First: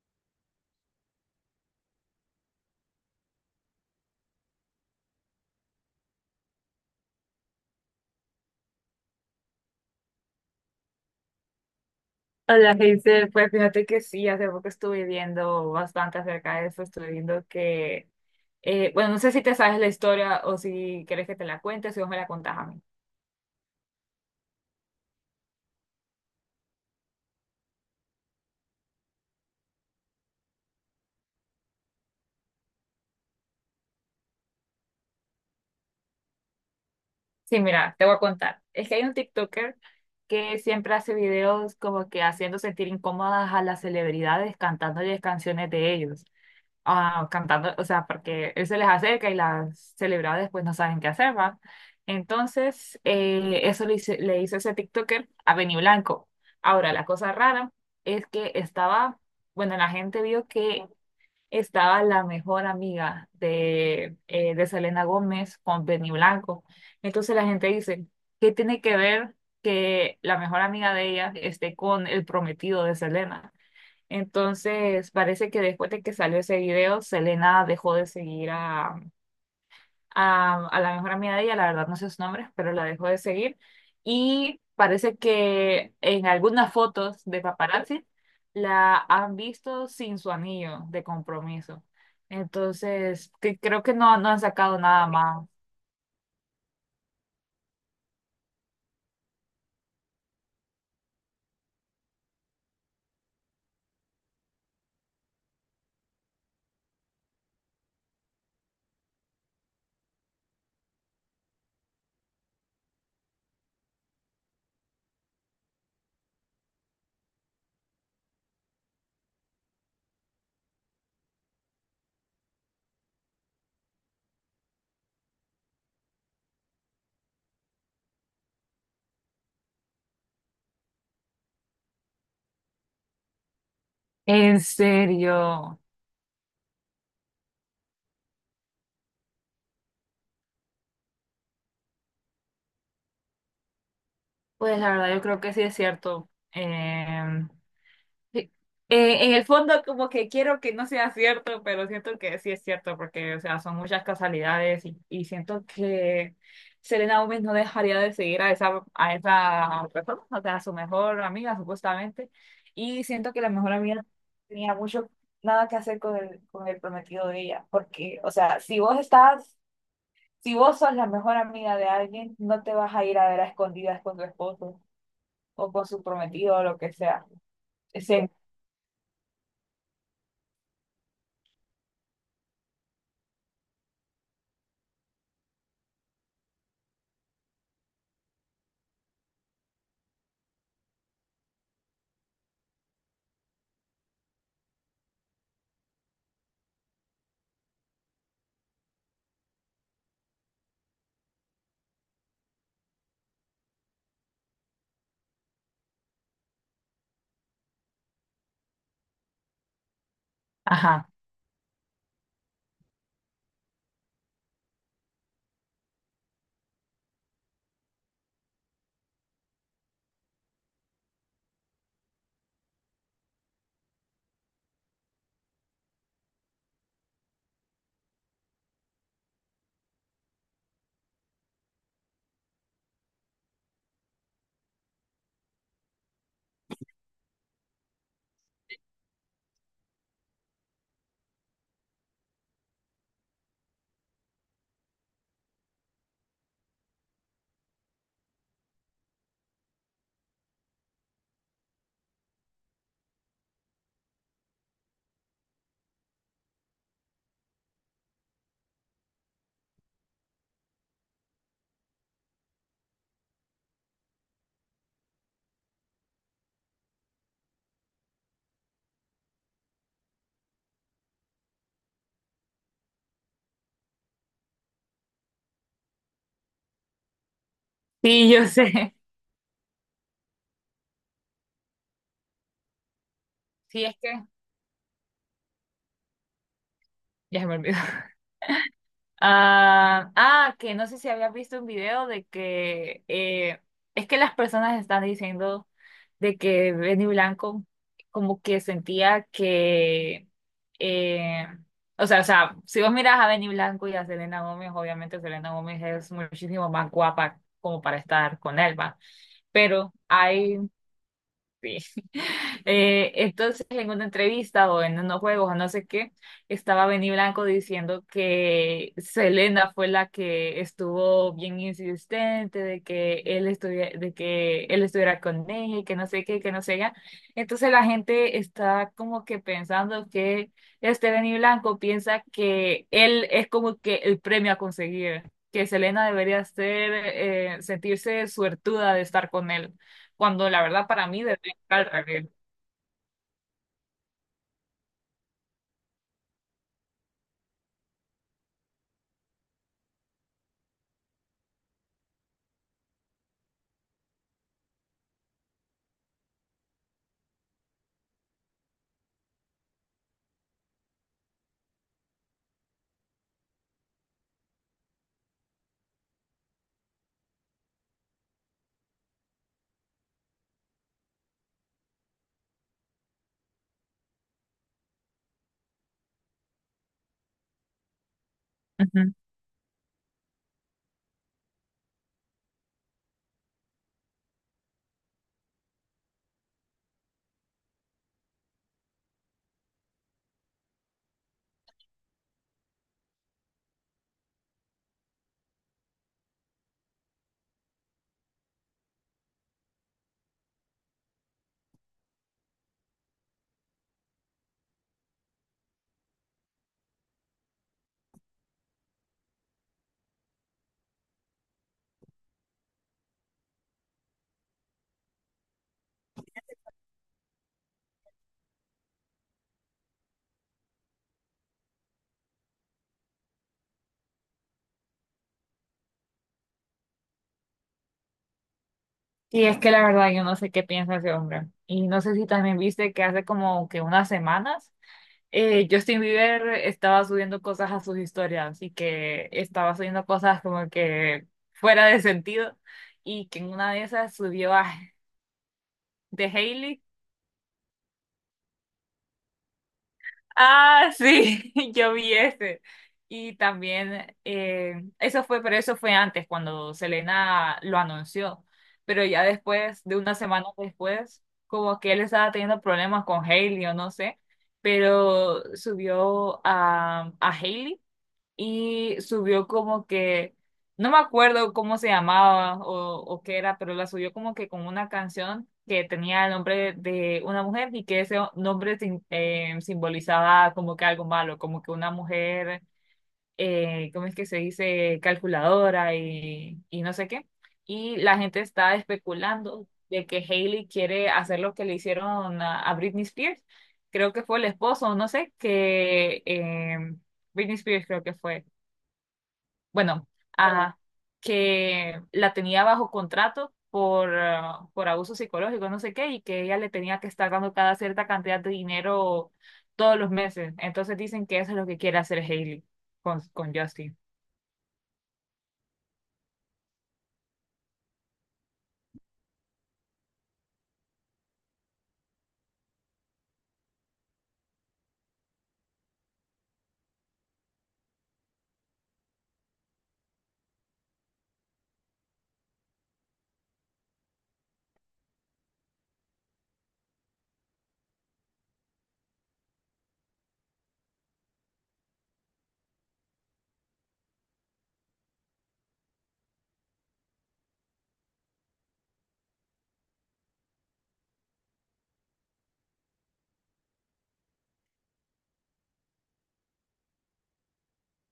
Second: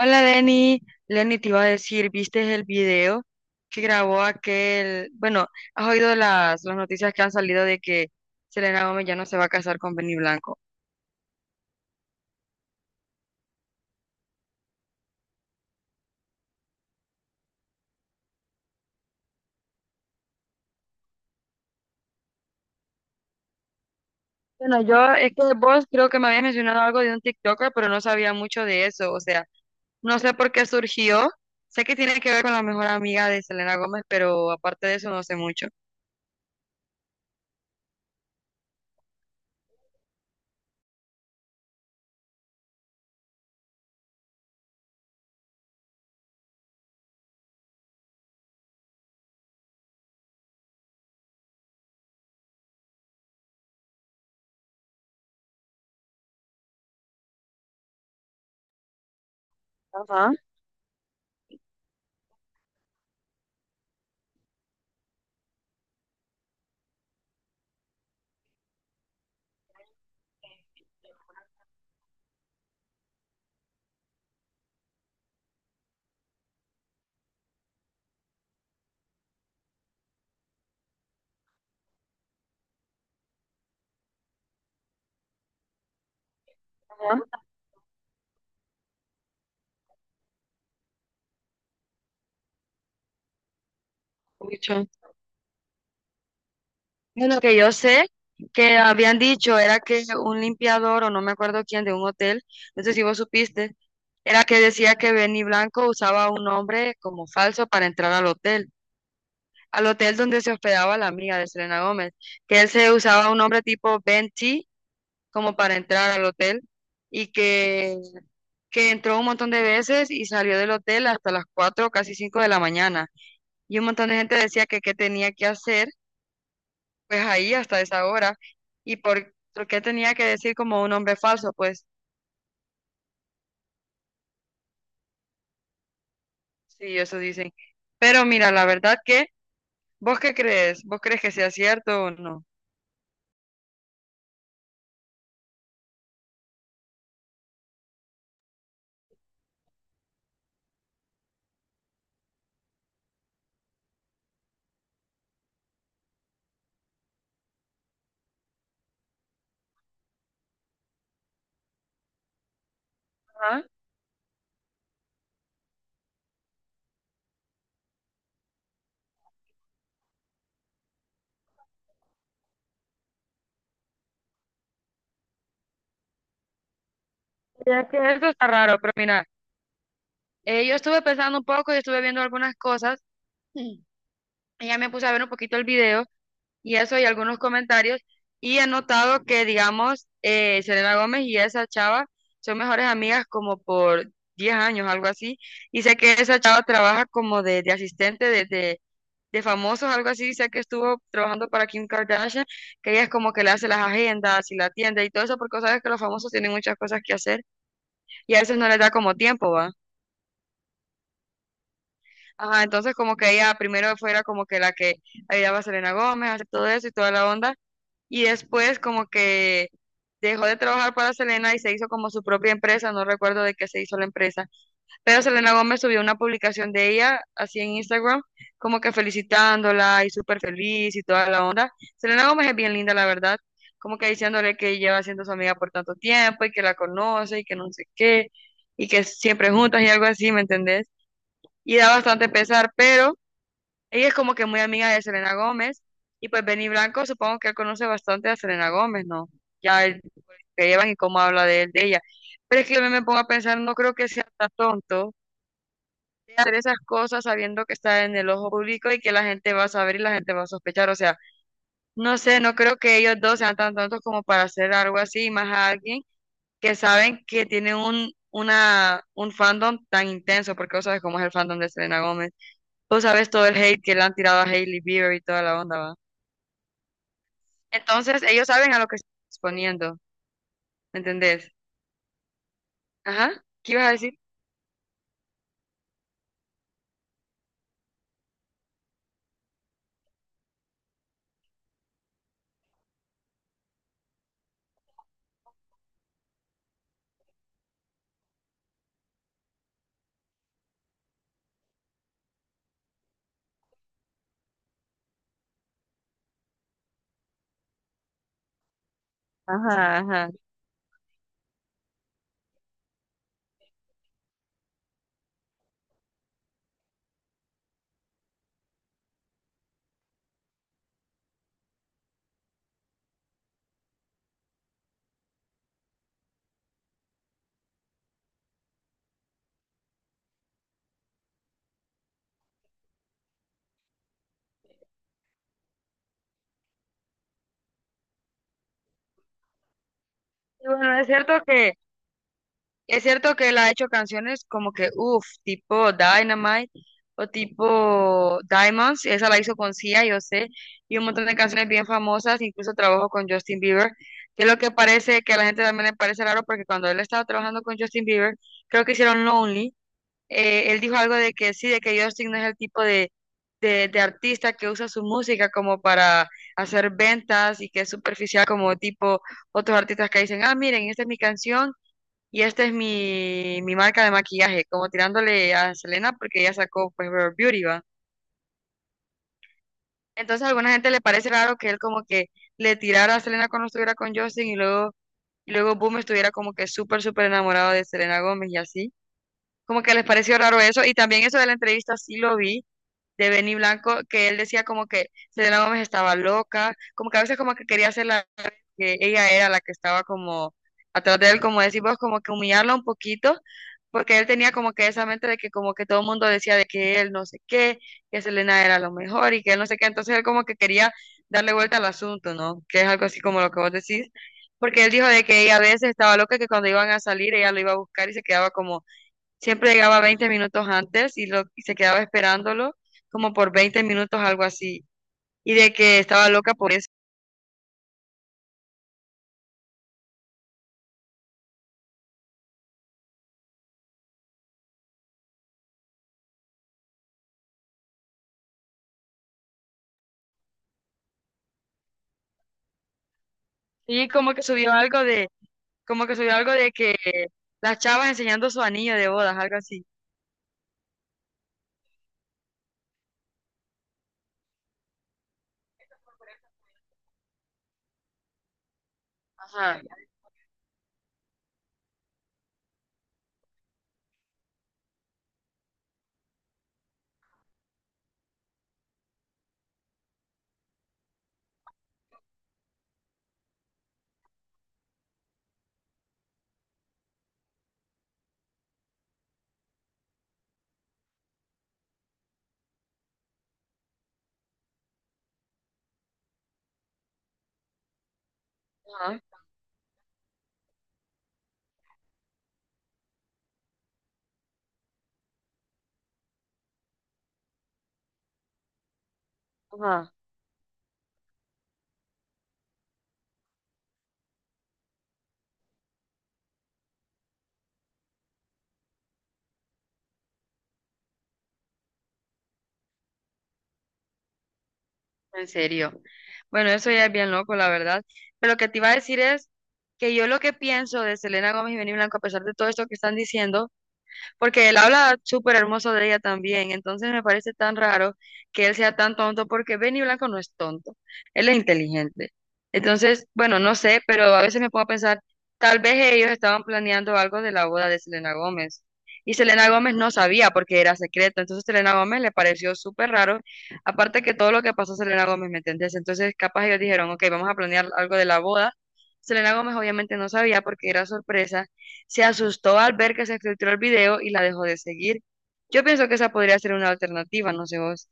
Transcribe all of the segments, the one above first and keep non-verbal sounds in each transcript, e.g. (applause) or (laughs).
Hola, Lenny. Lenny, te iba a decir, ¿viste el video que grabó aquel? Bueno, ¿has oído las noticias que han salido de que Selena Gómez ya no se va a casar con Benny Blanco? Hola, Hazel. Pues fíjate que sí, hace poco estuve viendo bastante acerca de eso. Estuve viendo que, bueno, no sé si te sabes la historia o si quieres que te la cuente, si vos me la contás a mí. Bueno, yo es que vos creo que me habías mencionado algo de un TikToker, pero no sabía mucho de eso. O sea, no sé por qué surgió. Sé que tiene que ver con la mejor amiga de Selena Gómez, pero aparte de eso no sé mucho. Sí, mira, te voy a contar. Es que hay un TikToker que siempre hace videos como que haciendo sentir incómodas a las celebridades cantándoles canciones de ellos. Ah, cantando, o sea, porque él se les acerca y las celebradas después no saben qué hacer, ¿va? Entonces, eso le hizo ese TikToker a Benny Blanco. Ahora, la cosa rara es que estaba, bueno, la gente Ajá. vio que estaba la mejor amiga de, de Selena Gómez con Benny Blanco. Entonces la gente dice, ¿qué tiene que ver que la mejor amiga de ella esté con el prometido de Selena? Entonces, parece que después de que salió ese video, Selena dejó de seguir a la mejor amiga de ella, la verdad no sé sus nombres, pero la dejó de seguir. Y parece que en algunas fotos Ajá. de paparazzi la han visto sin su anillo de compromiso. Entonces, que creo que no, no han Mucho. sacado nada más. Bueno, que yo sé que habían dicho era que un limpiador o no me acuerdo quién de un hotel, no sé si vos supiste, era que decía que Benny Blanco usaba un nombre como falso para entrar al hotel donde se hospedaba la amiga de Selena Gómez, que él se usaba un nombre tipo Ben T como para entrar al hotel y que entró un montón de veces y salió del hotel hasta las 4 casi 5 de la mañana. Y un montón de gente decía que qué tenía que hacer pues ahí hasta esa hora. ¿Y por qué tenía que decir como un hombre falso? Pues En serio. sí, eso dicen. Pero mira, la verdad que, ¿vos qué crees? ¿Vos crees que sea cierto o no? Pues la verdad yo creo que sí es cierto. Sí. En el fondo como que quiero que no sea cierto, pero siento que sí es cierto porque, o sea, son muchas casualidades y siento que Selena Gómez no dejaría de seguir a a esa persona, o sea, a su mejor amiga supuestamente, y siento que la Ajá. mejor amiga no tenía mucho nada que hacer con con el prometido de ella, porque, o sea, si vos sos la mejor amiga de alguien, no te vas a ir a ver a escondidas con tu esposo o con su prometido o lo que sea. Ya que eso Sí. está raro, pero mira, yo estuve pensando un poco y estuve viendo algunas cosas. Mm. Y ya me puse a ver un poquito el video y eso y algunos comentarios. Y he notado que, digamos, Selena Gómez y esa chava son mejores amigas como por 10 años, algo así. Y sé que esa chava trabaja como de asistente de famosos, algo así. Sé que estuvo trabajando para Kim Kardashian, que ella es como que le hace las agendas y la tienda y todo eso, porque sabes que los famosos tienen muchas cosas que hacer y a veces no les da como tiempo, ¿va? Ajá. Ajá, entonces como que ella primero fuera como que la que ayudaba a Selena Gómez a hacer todo eso y toda la onda. Y después como que dejó de trabajar para Selena y se hizo como su propia empresa, no recuerdo de qué se hizo la empresa, pero Selena Gómez subió una publicación de ella así en Instagram, como que felicitándola y súper feliz y toda la onda. Selena Gómez es bien linda, la verdad, como que diciéndole que lleva siendo su amiga por tanto tiempo y que la conoce y que no sé qué, y que siempre juntas y algo así, ¿me entendés? Y da bastante pesar, pero... Ella es como que muy amiga de Selena Gómez y pues Benny Blanco supongo que él conoce bastante a Selena Gómez, ¿no? Ya él, pues, que llevan y cómo habla de él, de ella. Pero es que yo me pongo a pensar, no creo que sea tan tonto de hacer esas cosas sabiendo que está en el ojo público y que la gente va a saber y la gente va a sospechar. O sea, no sé, no creo que ellos dos sean tan tontos como para hacer algo así, y más a alguien que saben que tiene un, una, un fandom tan intenso, porque vos sabes cómo es el fandom de Selena Gómez. Vos sabés todo el hate que le han tirado a Hailey Bieber y toda la onda, ¿va? Entonces, Sí, ellos yo saben a lo sé. que se están exponiendo, ¿me entendés? Ajá, ¿qué Sí, ibas a es decir? que ya se me olvidó. (laughs) Ah, que no sé si habías visto un video de que, es que las personas están diciendo de que Benny Blanco como que sentía que eh, o sea, si vos miras a Benny Blanco y a Selena Gómez, obviamente Selena Gómez es muchísimo más guapa como para estar con él, ¿va? Pero Ajá, ajá. hay, sí. (laughs) Entonces, en una entrevista o en unos juegos o no sé qué, estaba Benny Blanco diciendo que Selena fue la que estuvo bien insistente de que él estuviera, de que él estuviera con ella y que no sé qué, que no sé ya. Entonces la gente está como que pensando que este Benny Blanco piensa que él es como que el premio a conseguir, que Selena debería ser, sentirse suertuda de estar con él cuando la Y verdad bueno, para mí debería estar al revés. es cierto que él ha hecho canciones como que, uff, tipo Dynamite o tipo Diamonds, esa la hizo con Sia, yo sé, y un montón de canciones bien famosas, incluso trabajó con Justin Bieber, que es lo que parece, que a la gente también le parece raro, porque cuando él estaba trabajando con Justin Bieber, creo que hicieron Lonely, él dijo algo de que sí, de que Justin no es el tipo de artista que usa su música como para hacer ventas y que es superficial como tipo otros artistas que dicen, ah, miren, esta es mi canción y esta es mi marca de maquillaje, como tirándole a Selena porque ella sacó pues Rare Beauty, ¿va? Ujú. Entonces a alguna gente le parece raro que él como que le tirara a Selena cuando estuviera con Justin y luego Boom estuviera como que súper, súper enamorado de Selena Gómez y así. Como que les pareció raro eso. Y también eso de la entrevista sí lo vi de Benny Blanco, que él decía como que Selena Gómez estaba loca, como que a veces como que quería hacer la que ella era la que estaba como atrás de él, como decís vos, como que humillarla un poquito, porque él tenía como que esa mente de que como que todo el mundo decía de que él no sé qué, que Selena era lo mejor y que él no sé qué, entonces él como que quería darle vuelta al asunto, ¿no? Que es algo así como lo que vos decís, porque él dijo de que ella a veces estaba loca, que cuando iban a salir ella lo iba a buscar y se quedaba como siempre llegaba 20 minutos antes y, lo, y se quedaba esperándolo como por 20 minutos, algo así. Y de que estaba loca por eso. Sí, es que la verdad yo no sé qué piensa ese hombre. Y no sé si también viste que hace como que unas semanas Justin Bieber estaba subiendo cosas a sus historias y que estaba subiendo cosas como que fuera de sentido y que en una de Y esas como que subió a subió algo de, como que de subió algo de Hailey. que las chavas enseñando su anillo de bodas, algo así. Ah, sí, (laughs) yo vi ese. Y también, eso fue, pero eso fue antes, cuando Selena lo anunció. Pero ya Ajá, después, de una semana después, como que él estaba teniendo problemas con Hailey o no sé, pero subió a Hailey y subió como que, no me acuerdo cómo se llamaba o qué era, pero la subió como que con una canción que tenía el nombre de una mujer y que ese nombre simbolizaba como que algo malo, como que una mujer, ¿cómo es que se dice? Calculadora y no sé qué. Y la gente está ajá, especulando de que Hailey quiere hacer lo que le hicieron a Britney Spears. Creo que fue el esposo, no sé, que em, Britney Spears creo que fue bueno, ajá, a, que la tenía bajo contrato por, por abuso psicológico, no sé qué, y que ella le tenía que estar dando cada cierta cantidad de dinero todos los meses. Entonces dicen que eso es lo que quiere hacer Hailey con Justin. en serio. Bueno, eso ya es bien loco, la verdad. Pero lo que te iba a decir es que yo lo que pienso de Selena Gómez y Benny Blanco, a pesar de todo esto que están diciendo, porque él habla súper hermoso de ella también, entonces me parece tan raro que él sea tan tonto, porque Benny Blanco no es tonto, él es inteligente. Entonces, bueno, no sé, pero a veces me pongo a pensar, tal vez ellos estaban planeando algo de la boda de Selena Gómez. Y Selena Gómez no sabía porque era secreto, entonces Selena Gómez le pareció súper raro, aparte que todo lo que pasó a Selena Gómez, ¿me entendés? Entonces capaz ellos dijeron, ok, vamos a planear algo de la boda, Selena Gómez obviamente no sabía porque era sorpresa se asustó al ver que se filtró el video y la dejó de seguir. Yo pienso que esa podría ser una alternativa, no sé vos.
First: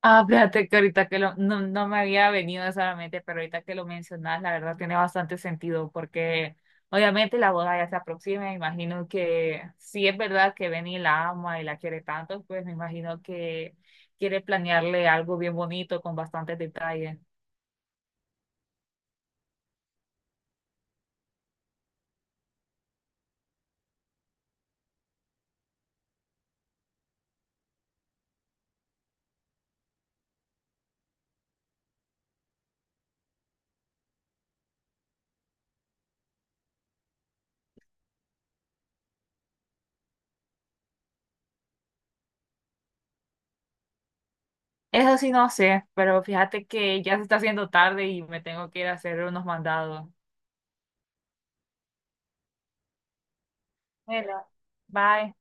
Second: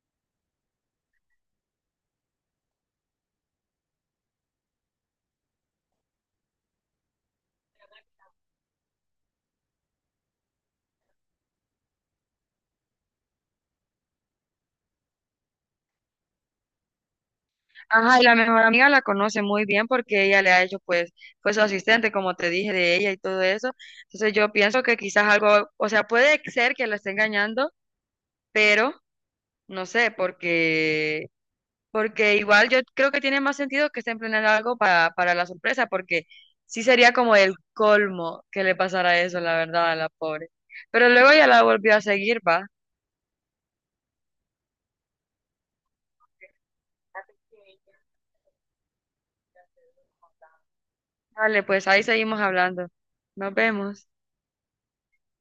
Ah, fíjate que ahorita que lo, no, no me había venido eso a la mente, pero ahorita que lo mencionas, la verdad tiene bastante sentido, porque obviamente la boda ya se aproxima, me imagino que si es verdad que Benny la ama y la quiere tanto, pues me imagino que quiere planearle algo bien bonito con bastantes detalles. Ajá, y la mejor amiga la conoce muy bien porque ella le ha hecho, pues, fue su asistente, como te dije, de ella y todo eso. Entonces yo pienso que quizás algo, o sea, puede ser que la esté engañando, pero no sé, porque, porque igual yo creo que tiene más sentido que estén planeando algo para la sorpresa, porque sí sería como el colmo que le pasara eso, la verdad, a la pobre. Pero luego ya la volvió a seguir, va. Eso sí no sé, pero fíjate que ya se está haciendo tarde y me tengo que ir a hacer unos mandados. Dale, pues ahí seguimos hablando. Nos vemos. Bueno, bye.